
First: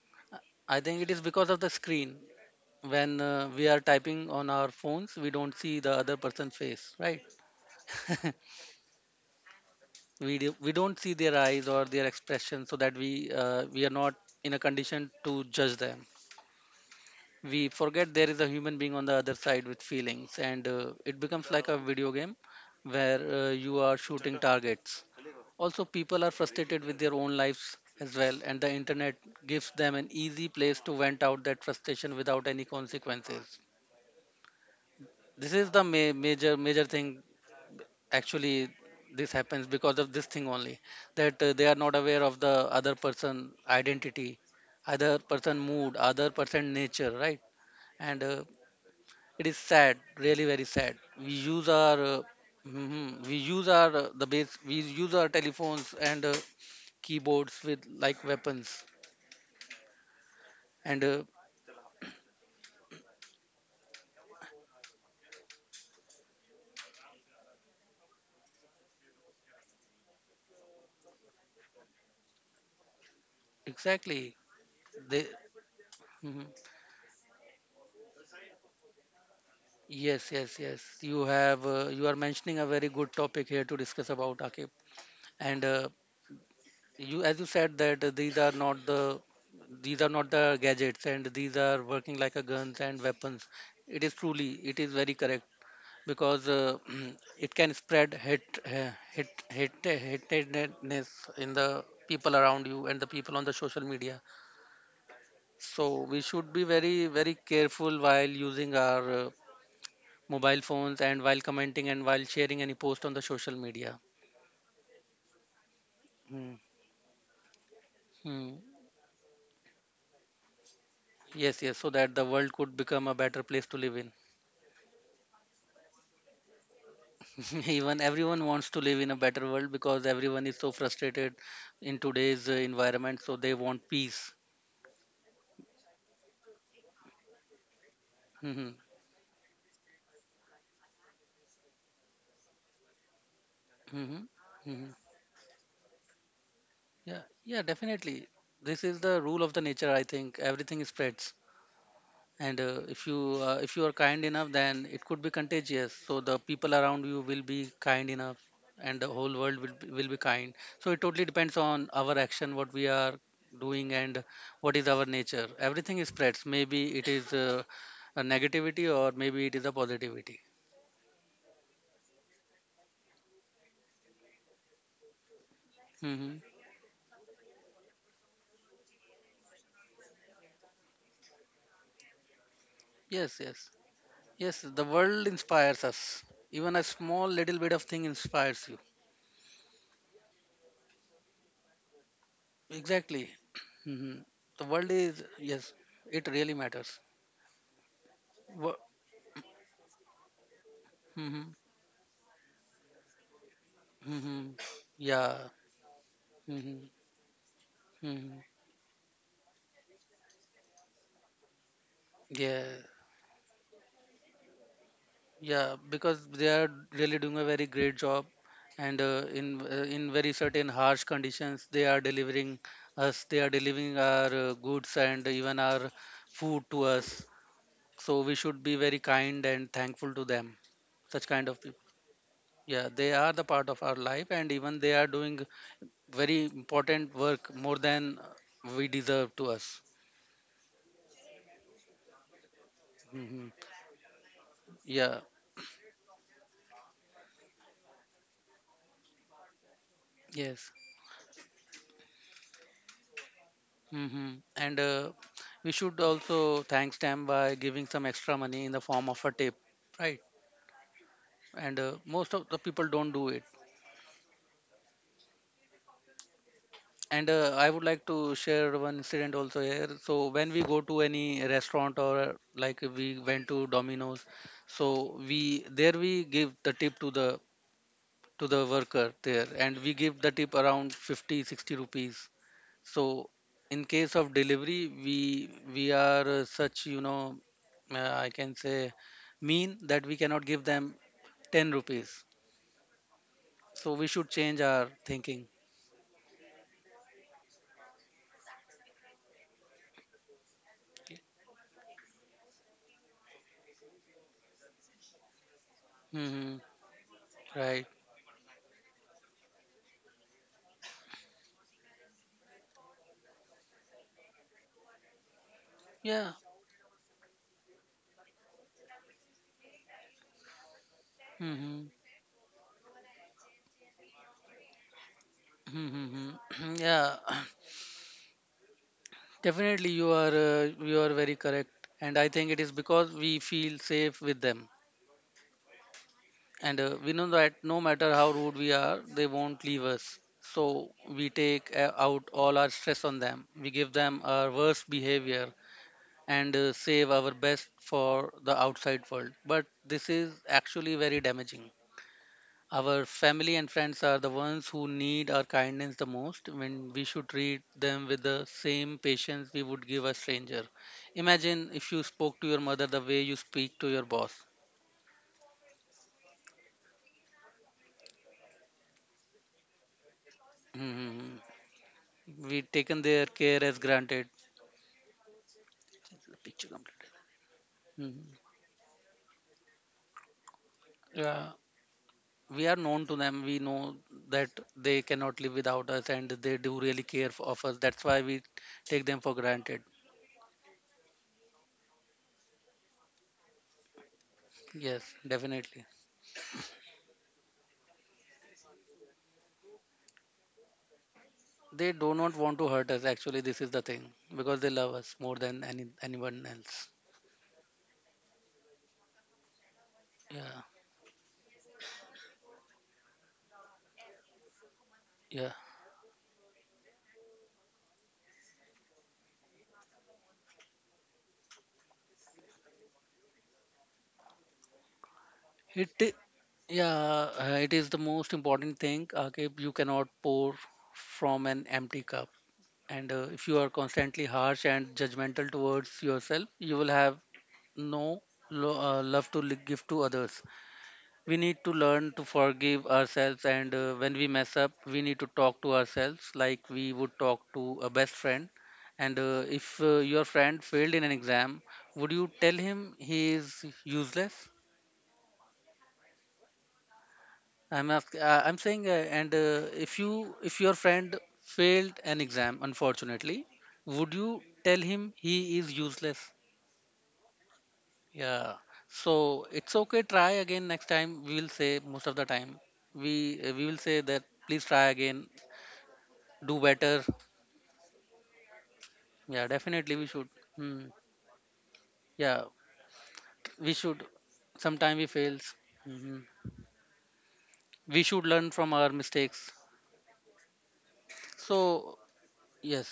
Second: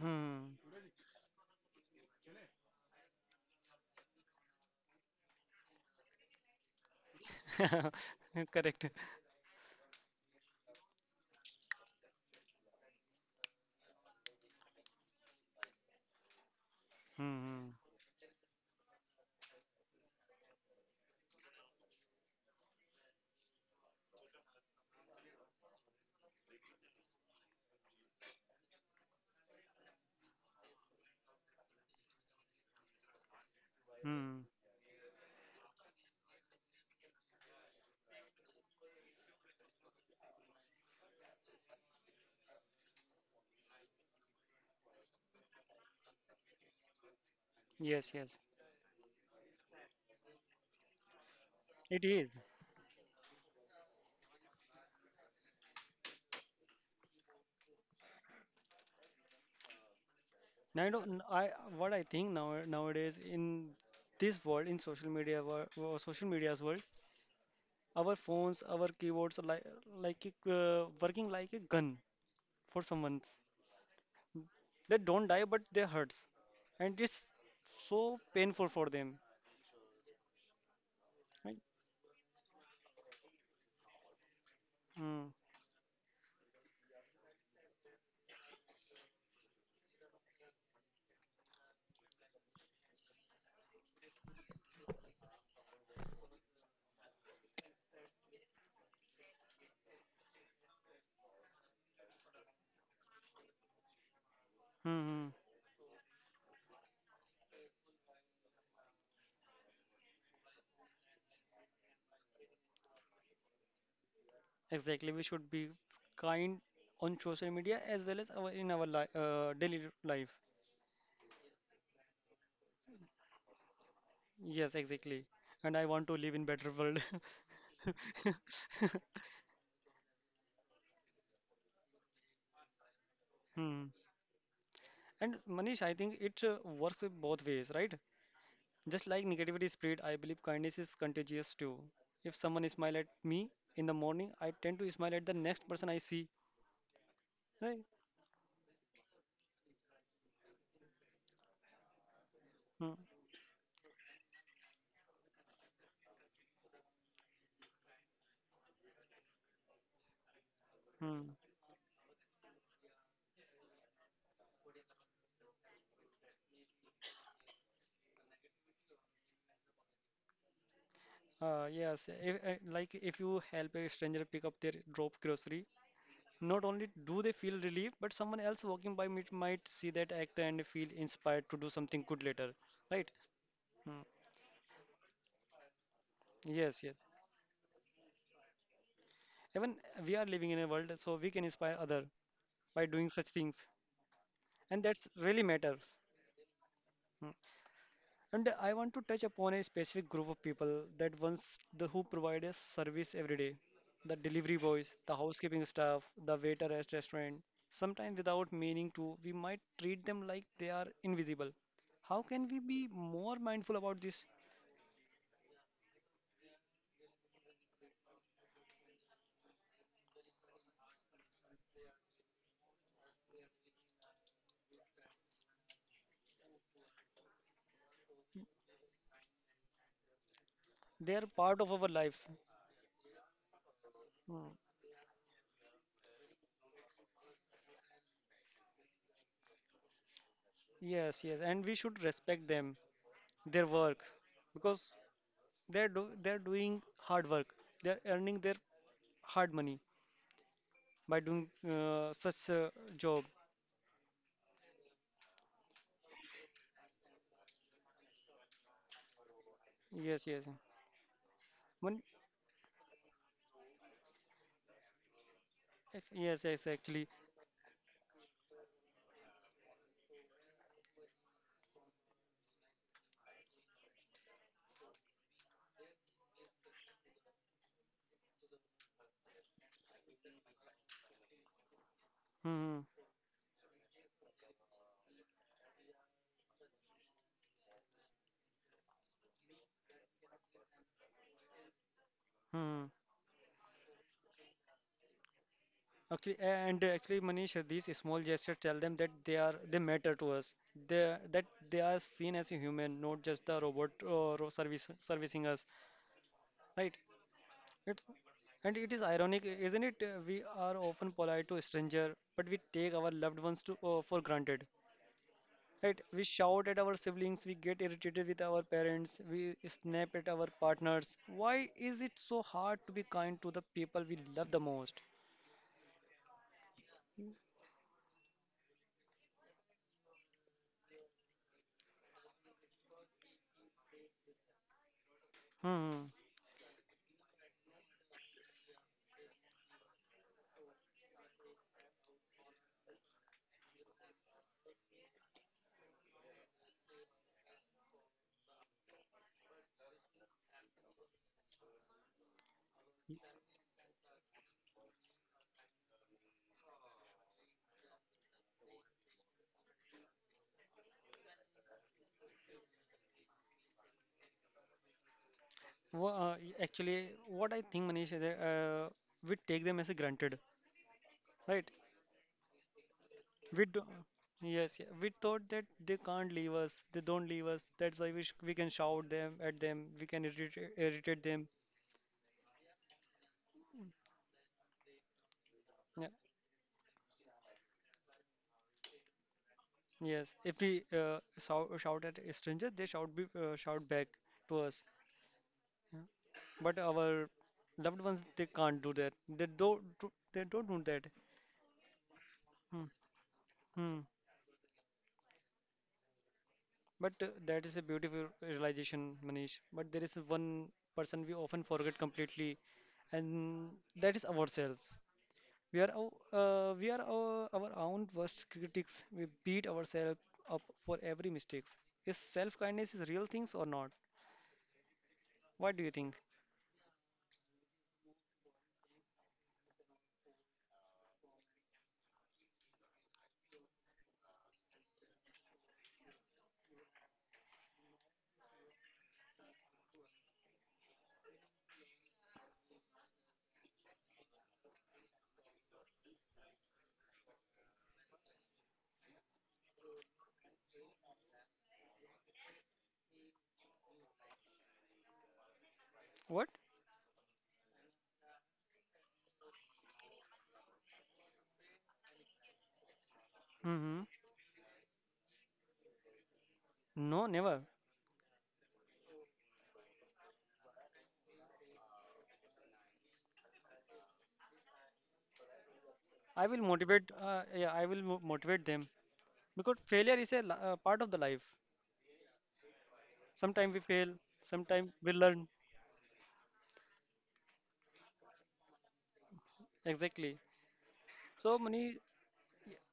S1: Hmm.
S2: I think it is because of the screen. When we are typing on our phones, we don't see the other person's face, right?
S1: Correct.
S2: We don't see their eyes or their expression, so that we are not in a condition to judge them.
S1: Hmm.
S2: We
S1: Hmm.
S2: forget there is a human being on the other side with feelings, and it becomes like a video game where you are shooting targets. Also, people are frustrated with their own lives as well, and the internet gives them an easy place to vent out that frustration without any consequences.
S1: Hmm.
S2: This is the major thing, actually. This happens because of this thing only, that they are not aware of the other person identity, other person mood, other person nature, right?
S1: Yes,
S2: and
S1: yes,
S2: It is sad, really very sad. We use our,
S1: it is.
S2: mhm, we use our the base, We use our telephones and keyboards with like weapons.
S1: Now you know,
S2: And
S1: n- I What I think now, nowadays in this world, in social media social media's world, our phones, our keyboards are like working like a gun for someone.
S2: exactly,
S1: They
S2: they.
S1: don't die but they hurts,
S2: Mhm.
S1: and it's so painful for them.
S2: Yes, yes, yes. You
S1: Right?
S2: have you are mentioning a very good topic here to discuss about, Akib.
S1: Mm,
S2: And you, as you said that these are not the, these are not the gadgets, and these are working like a guns and weapons. It is truly, it is very correct, because it can spread hate, hatedness in the people around you and the people on the social media.
S1: mm, mm.
S2: So we should be very, very careful while using our mobile phones and while commenting and while sharing any post on the social media.
S1: Exactly. We should be
S2: Hmm.
S1: kind on social media as well as our,
S2: Hmm.
S1: in our daily life.
S2: Yes, yes, so that the world could become a better place to live in.
S1: Yes, exactly. And I want to live in better world.
S2: Even everyone wants to live in a better world because everyone is so frustrated in today's environment, so they want
S1: Hmm.
S2: peace.
S1: And Manish, I think it works in both ways, right?
S2: Hmm.
S1: Just like negativity spread, I believe kindness is contagious too. If someone smile at me in the
S2: Hmm. Hmm.
S1: morning, I tend to
S2: Hmm.
S1: smile at the next person I see,
S2: Yeah, yeah,
S1: right?
S2: definitely. This is the rule of the nature. I think everything spreads, and
S1: Hmm.
S2: if you are kind enough, then it could be contagious. So the people around you will be kind enough, and the whole world will be kind. So it totally
S1: Hmm.
S2: depends on our action, what we are doing, and what is our nature. Everything spreads. Maybe it is a negativity, or maybe it is a positivity.
S1: Yes, if, like if you help a stranger pick up their drop grocery,
S2: Hmm.
S1: not only do they feel relief, but someone else walking by might see that act and feel inspired to do something good later, right?
S2: Yes, yes,
S1: Hmm.
S2: yes. The world inspires us. Even
S1: Yes,
S2: a
S1: yes.
S2: small little bit of thing inspires you.
S1: Even we are living in a world, so we can inspire other by doing such
S2: Exactly.
S1: things,
S2: Hmm. The
S1: and
S2: world
S1: that's
S2: is,
S1: really
S2: yes,
S1: matters.
S2: it really matters.
S1: Hmm. And I want to touch upon a specific group of people that
S2: Mm-hmm.
S1: once the who provide a service every day. The
S2: Hmm.
S1: delivery boys, the
S2: Yeah.
S1: housekeeping staff, the waiter
S2: Hmm.
S1: at restaurant. Sometimes
S2: Hmm.
S1: without meaning to, we might treat them like they are invisible. How can we
S2: Yeah.
S1: be more mindful about this?
S2: Yeah. Because they are really doing a very great job, and in very certain harsh conditions, they are delivering us. They are delivering our goods and even our food to us. So we should be very kind and thankful to them.
S1: They
S2: Such
S1: are
S2: kind
S1: part
S2: of
S1: of
S2: people.
S1: our lives.
S2: Yeah, they are the part of our life, and
S1: Hmm.
S2: even they are doing very important work more than we deserve to us.
S1: Yes, yes, and we should respect them,
S2: Hmm.
S1: their work, because
S2: Yeah.
S1: they're doing hard work. They're earning their hard money
S2: Yes.
S1: by doing such a job.
S2: Hmm. and We should also thank stamp by giving some extra money in the form of a tip, right?
S1: Yes, yes.
S2: and
S1: One,
S2: Most of the people don't do it.
S1: yes, yes, actually.
S2: And I would like to share one incident also here. So when we go to any restaurant, or like we went to Domino's, so we there we give the tip to the, to the worker there, and we give the tip around 50, 60 rupees.
S1: Hmm,
S2: So in case of delivery, we are such you know I can say mean that we cannot give them 10 rupees.
S1: hmm.
S2: So we should change our thinking.
S1: Actually, and actually, Manish, these small gestures tell them that they matter to us. They that they are seen as a human, not just the robot or ro- service servicing us,
S2: Hmm.
S1: right?
S2: Right.
S1: It's And it is ironic, isn't it? We are often polite to a stranger, but we take our loved ones to for granted. Right? We
S2: Yeah.
S1: shout at our siblings, we get irritated with our parents, we snap at our partners. Why
S2: Hmm.
S1: is it so hard to be kind to the people we love the most?
S2: Hmm. Yeah. Definitely, you are very correct, and I think it is because we feel safe with them,
S1: Hmm.
S2: and we know that no matter how rude we are, they won't leave us. So we take out all our stress on them. We give them our worst behavior, and save our best for the outside world. But this is actually very damaging. Our family and friends are the ones who need our kindness the most, when we should treat them with the same patience we would give a stranger. Imagine if you spoke to your mother the way you speak to your boss.
S1: Actually, what I think, Manish, is that we take them as a granted, right?
S2: We've taken their
S1: We
S2: care as
S1: do,
S2: granted.
S1: yes, yeah. We thought that they can't leave
S2: Picture
S1: us, they
S2: completed.
S1: don't leave us. That's why
S2: Mhm.
S1: we can shout them at them, we can irritate
S2: Yeah,
S1: them.
S2: we are known to them. We know that they cannot live without
S1: Yeah.
S2: us, and they do really care of us. That's why we take them for granted.
S1: Yes, if we shout at a stranger, they shout back to us.
S2: Yes, definitely.
S1: But our loved ones, they can't do that. They don't do that.
S2: They do not want to
S1: Hmm.
S2: hurt us. Actually, this is the
S1: Hmm.
S2: thing, because they love us more than anyone else.
S1: But that is a beautiful realization, Manish. But there is
S2: Yeah,
S1: one person we often forget completely, and that is ourselves.
S2: yeah.
S1: We are our, we are our own worst critics. We beat ourselves up for every mistakes. Is self-kindness is real things or not? What do you
S2: It, i-
S1: think?
S2: yeah, it is the most important thing. Okay, you cannot pour from an empty cup. And if you are constantly harsh and judgmental towards yourself, you will have no love to give to others. We need to learn to forgive ourselves, and when we mess up, we need to talk to ourselves like we would talk to a best friend. And if your friend failed in an exam, would you tell him he is useless?
S1: What?
S2: I'm saying, and if you, if your friend failed an exam, unfortunately,
S1: Mm-hmm.
S2: would you tell him he is useless?
S1: No, never.
S2: Yeah. So it's okay. Try again next time. We will say most of the time. We will say that please try again.
S1: I will
S2: Do better.
S1: motivate. Yeah, I will motivate them
S2: Yeah,
S1: because
S2: definitely we
S1: failure
S2: should.
S1: is a
S2: Hmm.
S1: part of the life.
S2: Yeah, we
S1: Sometimes we
S2: should.
S1: fail, sometimes
S2: Sometime we
S1: we learn.
S2: fails. Hmm. We should learn from our mistakes.
S1: Exactly. So, Manish,
S2: So yes.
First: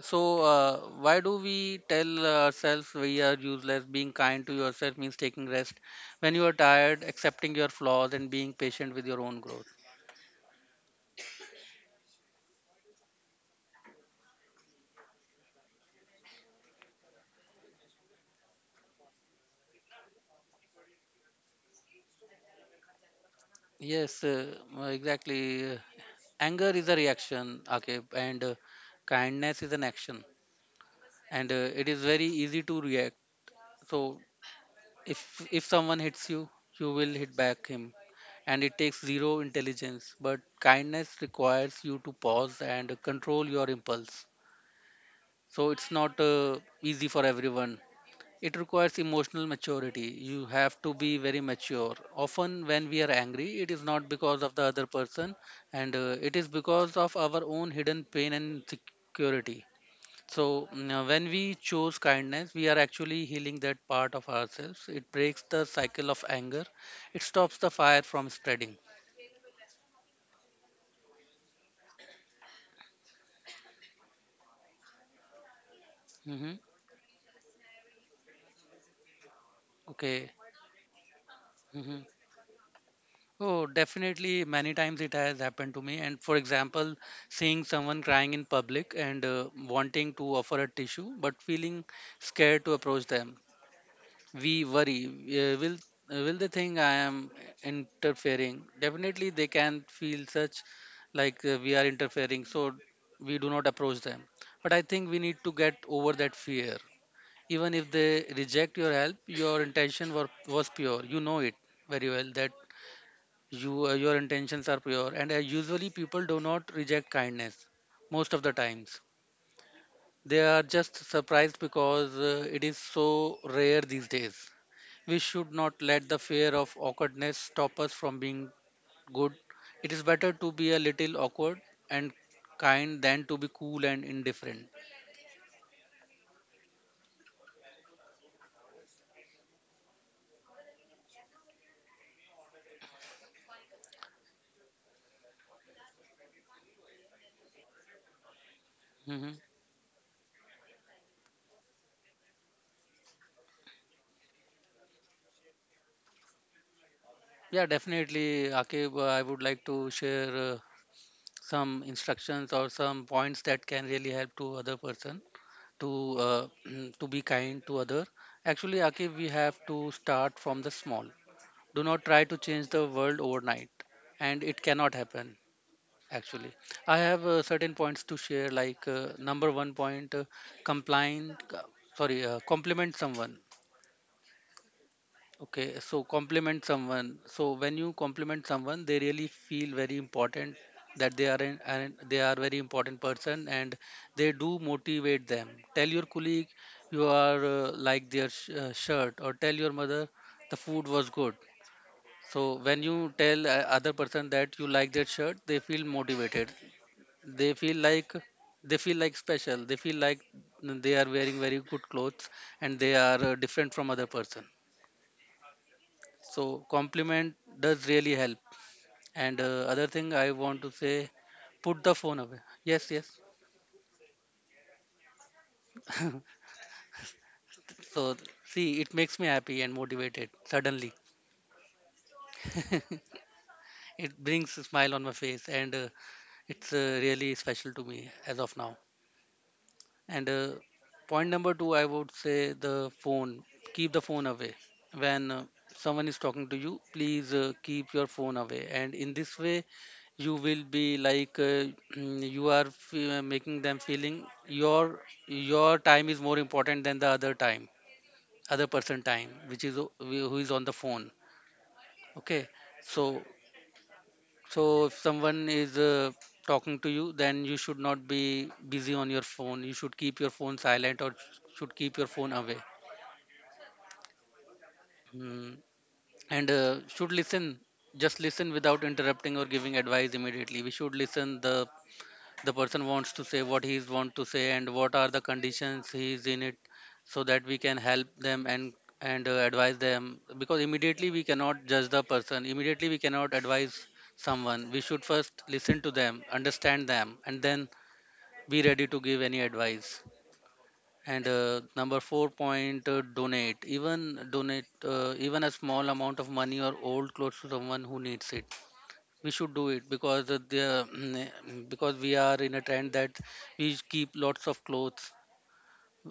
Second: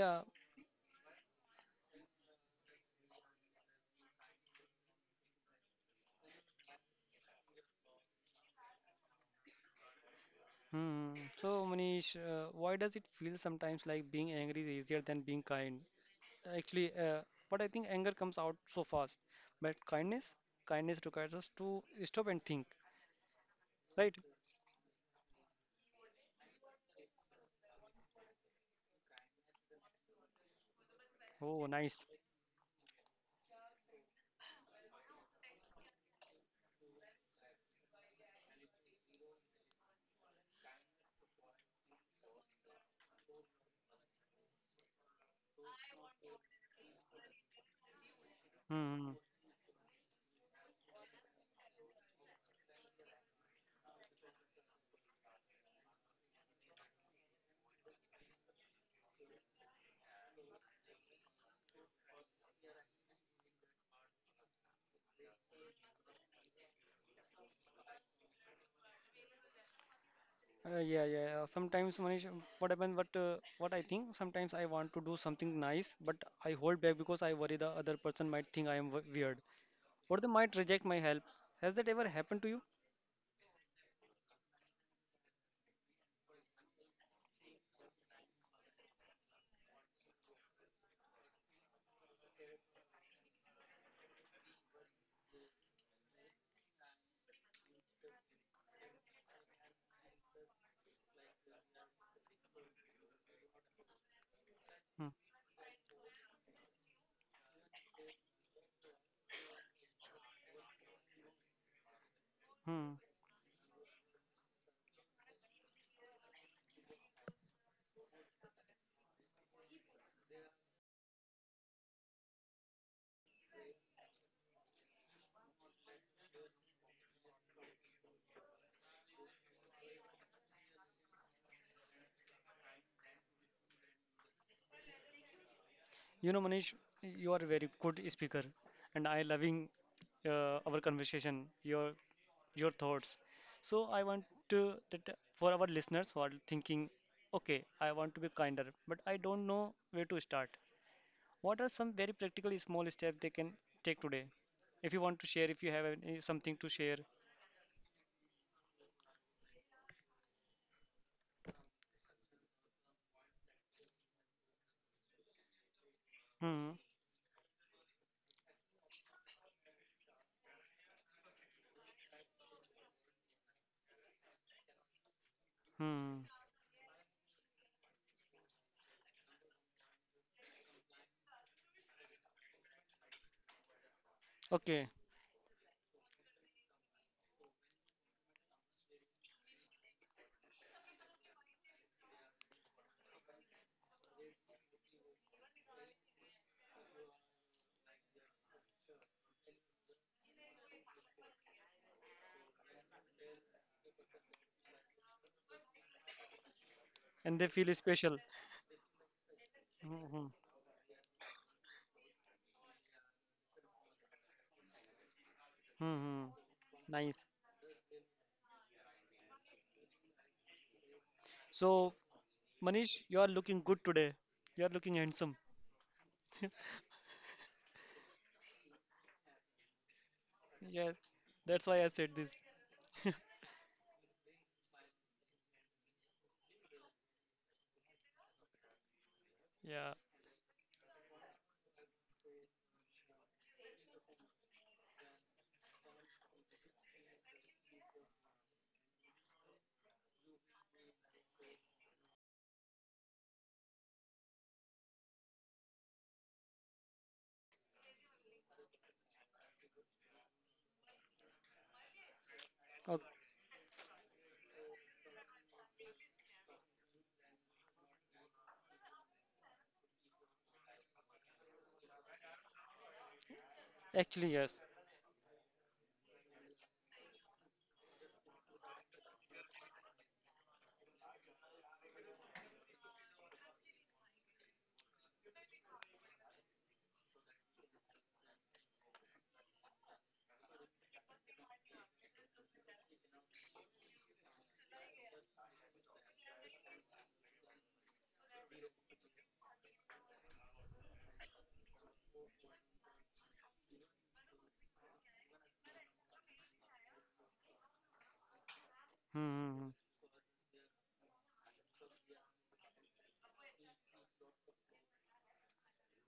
S2: So why do we tell ourselves we are useless? Being kind to yourself means taking rest when you are tired, accepting your flaws, and being patient with your own growth.
S1: Hmm. So, Manish, why does it feel sometimes like being angry is easier than being kind? Actually, but I think anger comes out so fast. But kindness, kindness requires us to stop and think, right?
S2: Yes, exactly. Anger is a reaction, okay, and kindness is an action, and
S1: Oh,
S2: it is
S1: nice.
S2: very easy to react. So if someone hits you, you will hit back him, and it takes zero intelligence. But kindness requires you to pause and control your impulse. So it's not easy for everyone. It
S1: Hmm, hmm,
S2: requires
S1: hmm.
S2: emotional maturity. You have to be very mature. Often, when we are angry, it is not because of the other person, and it is because of our own hidden pain and insecurity. So when we choose kindness, we are actually healing that part of ourselves. It breaks the cycle of anger, it stops the fire from spreading.
S1: Yeah. Sometimes, Manish, what happens? What I think? Sometimes I want to do something nice, but I
S2: Hmm.
S1: hold back because I worry the other person might think I am weird, or they
S2: Okay.
S1: might reject my help. Has that
S2: Mhm.
S1: ever happened to you?
S2: Oh, definitely. Many times it has happened to me. And for example, seeing someone crying in public and wanting to offer a tissue, but feeling scared to approach them. We worry. Will will they think I am interfering? Definitely, they can feel such, like we are interfering. So we do not approach them. But I think
S1: Hmm.
S2: we need to get over that fear. Even if they reject your help, your was pure. You know it very well that
S1: Hmm.
S2: your intentions are pure, and usually people do not reject kindness most of the times. They are just surprised, because it is so rare these days. We should not let the fear of awkwardness stop us from being good. It is better to be a little awkward and kind than to be cool and indifferent.
S1: You know, Manish, you are a very good speaker, and I loving our conversation, your thoughts. So I want to that for our listeners who are thinking, okay, I want to be kinder, but I
S2: Hmm.
S1: don't know where to start. What are some very practical small steps they can take today? If you want to share, if you have any, something to share.
S2: Yeah, definitely, Akib, I would like to share some instructions or some points that can really help to other person to uh,
S1: Hmm.
S2: to be kind to other. Actually, Akif, we have to start from the small. Do not try to change the world overnight, and it cannot happen.
S1: Hmm.
S2: Actually, I have certain points to share, like number one point, complying sorry compliment someone.
S1: Okay.
S2: Okay, so compliment someone. So when you compliment someone, they really feel very important, that they are very important person, and they do motivate them. Tell your colleague you are like their shirt, or tell your mother the food was good. So when you tell other person that you like their shirt, they feel motivated.
S1: And they
S2: They feel
S1: feel
S2: like,
S1: special.
S2: they feel special. They feel
S1: Hmm.
S2: like
S1: Hmm.
S2: they are wearing very good clothes and they are different from other person.
S1: Hmm, hmm.
S2: So
S1: Nice.
S2: compliment does really help. And other thing I want to say, put the
S1: So,
S2: phone away. Yes,
S1: Manish,
S2: yes.
S1: you are looking good today. You are looking handsome.
S2: So see, it makes me happy and motivated. Suddenly,
S1: Yes, that's why I said this.
S2: it brings a smile on my face, and it's really special to me as of now.
S1: Yeah.
S2: And point number two, I would say the phone. Keep the phone away. When someone is talking to you, please keep your phone away. And in this way, you will be like you are making them feeling your time is more important than the other time, other person time, which is who is on the phone. Okay,
S1: Okay.
S2: so so if someone is talking to you, then you should not be busy on your phone. You should keep your phone silent or should keep your phone away.
S1: Actually, yes.
S2: Mm. And should listen, just listen without interrupting or giving advice immediately. We should listen the person wants to say what he's want to say and what are the conditions he's in it, so that we can help them and advise them. Because immediately we cannot judge the person, immediately we cannot advise someone. We should first listen to them, understand them, and then be ready to give any advice. And number 4 point, donate even a small amount of money or old clothes to someone who needs it.
S1: Hmm,
S2: We should
S1: hmm,
S2: do
S1: hmm.
S2: it because of the because we are in a trend that we keep lots of clothes,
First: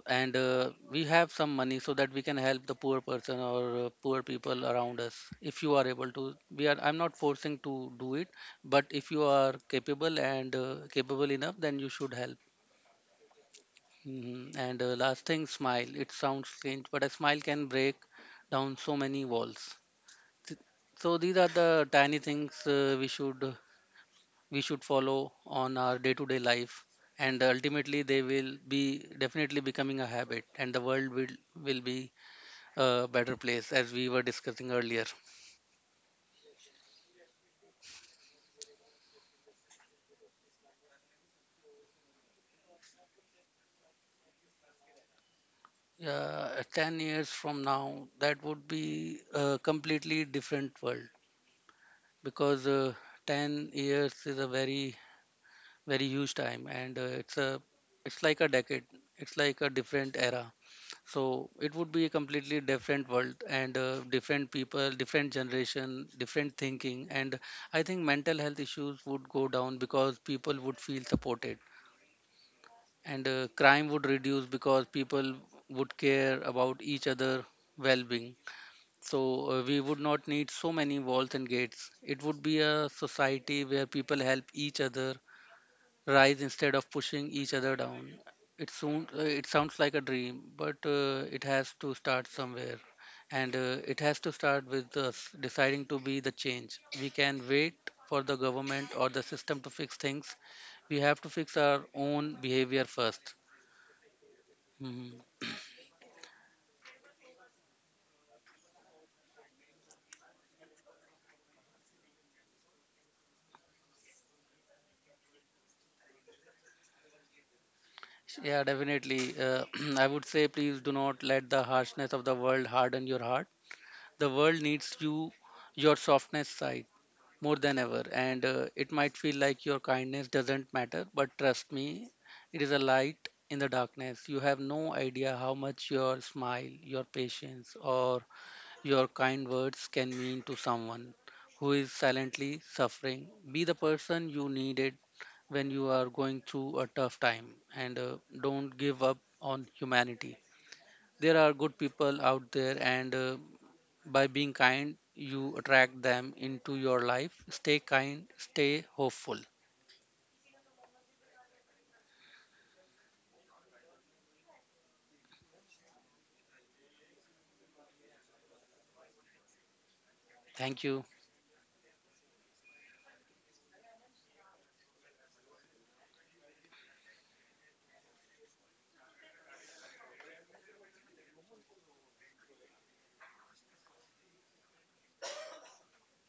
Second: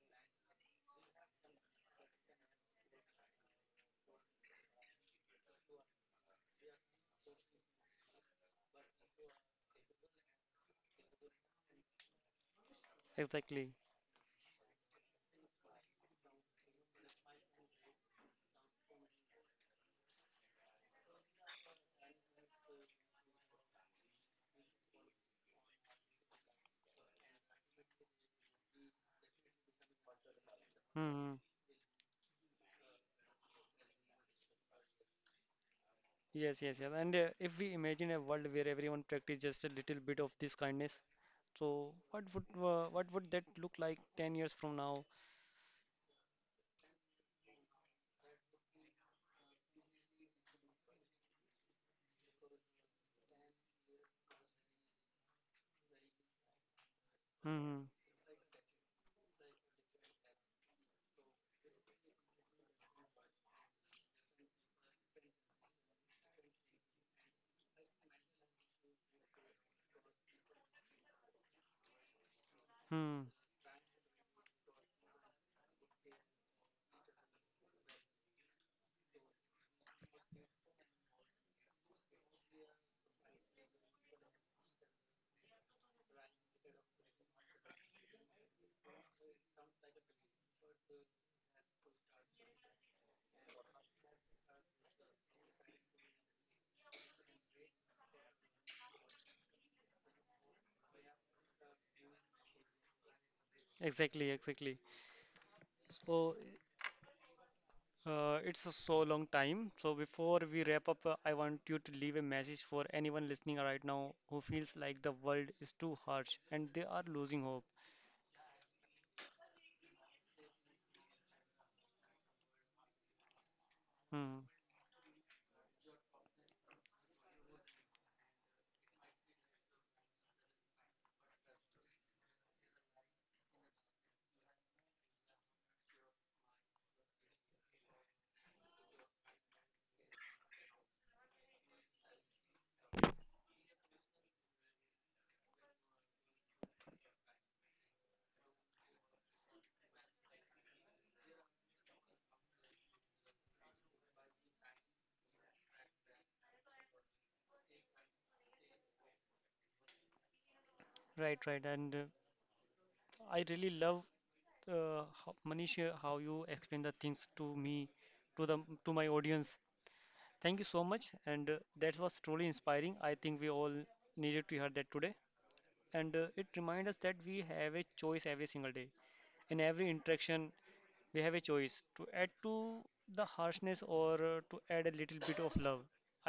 S2: and we have some money so that we can help the poor person or poor people around us. If you are able to, we are I'm not forcing to do it, but if you are capable and capable enough, then you should help.
S1: Exactly.
S2: Hmm. And last thing, smile. It sounds strange, but a smile can break down so many walls. Th- so these are the tiny things we should follow on our day to day life, and ultimately they will be definitely becoming a habit and the world
S1: Hmm, hmm.
S2: will be a better place, as we were discussing earlier.
S1: Yes, yes, yes. And if we imagine a world where everyone practice just a little bit of this kindness, so what would that look like 10 years from now?
S2: 10 years from now, that would be a completely different world, because 10 years is a very very huge time, and
S1: Hmm. Hmm.
S2: it's like a decade, it's like a different era. So it would be a completely different world, and different people, different generation, different thinking. And I think mental health issues would go down because people would feel supported,
S1: Hmm.
S2: and crime would reduce because people would care about each other well-being. So we would not need so many walls and gates. It would be a society where people help each other rise instead of pushing each other down. It sounds like a dream, but it has to start somewhere, and it has to start with us deciding to be the change. We can wait for the government or the system to fix things. We have to fix our own behavior 1st.
S1: Exactly, exactly.
S2: Hmm.
S1: So it's a so long time. So before we wrap up, I want you to leave a message for anyone listening right now who feels like the world is too harsh and they are losing hope.
S2: Yeah, definitely. I would say, please do not let the harshness of the world harden your heart. The
S1: Hmm.
S2: world needs you, your softness side, more than ever. And it might feel like your kindness doesn't matter, but trust me, it is a light in the darkness. You have no idea how much your smile, your patience, or your kind words can mean to someone who is silently suffering. Be the person you needed when you are going through a tough time. And don't give up on humanity. There are good people out there, and by being kind, you attract them into your life. Stay kind, stay hopeful.
S1: Right, right. And I really love Manish, how you explain the things to me, to the to my audience. Thank you so
S2: Thank you.
S1: much. And that was truly inspiring. I think we all needed to hear that today. And it reminds us that we have a choice every single day, in every interaction. We have a choice to add to the harshness or to add a little bit of love.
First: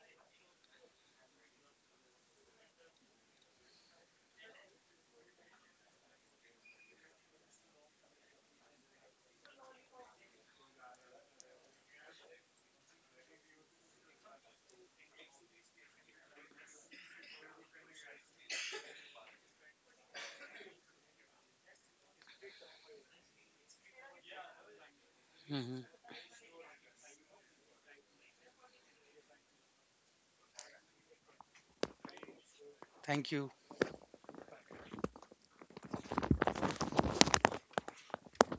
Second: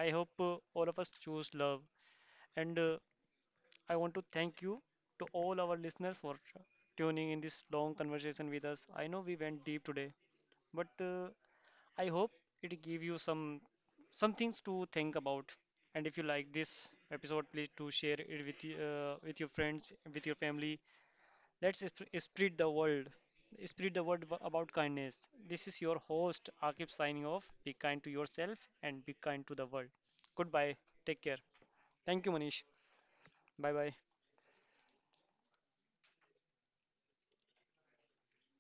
S1: I hope all of us choose love. And I want to thank you to all our listeners for tuning in this long conversation with us. I know we went deep today, but I hope it gave you some things to think about. And if you like this episode, please do share it with with your friends, with your family. Spread the world, spread the word about kindness. This is
S2: Mhm.
S1: your host, Akib, signing off. Be kind to yourself and be kind to the world. Goodbye. Take care. Thank you, Manish.
S2: Thank you.
S1: Bye bye.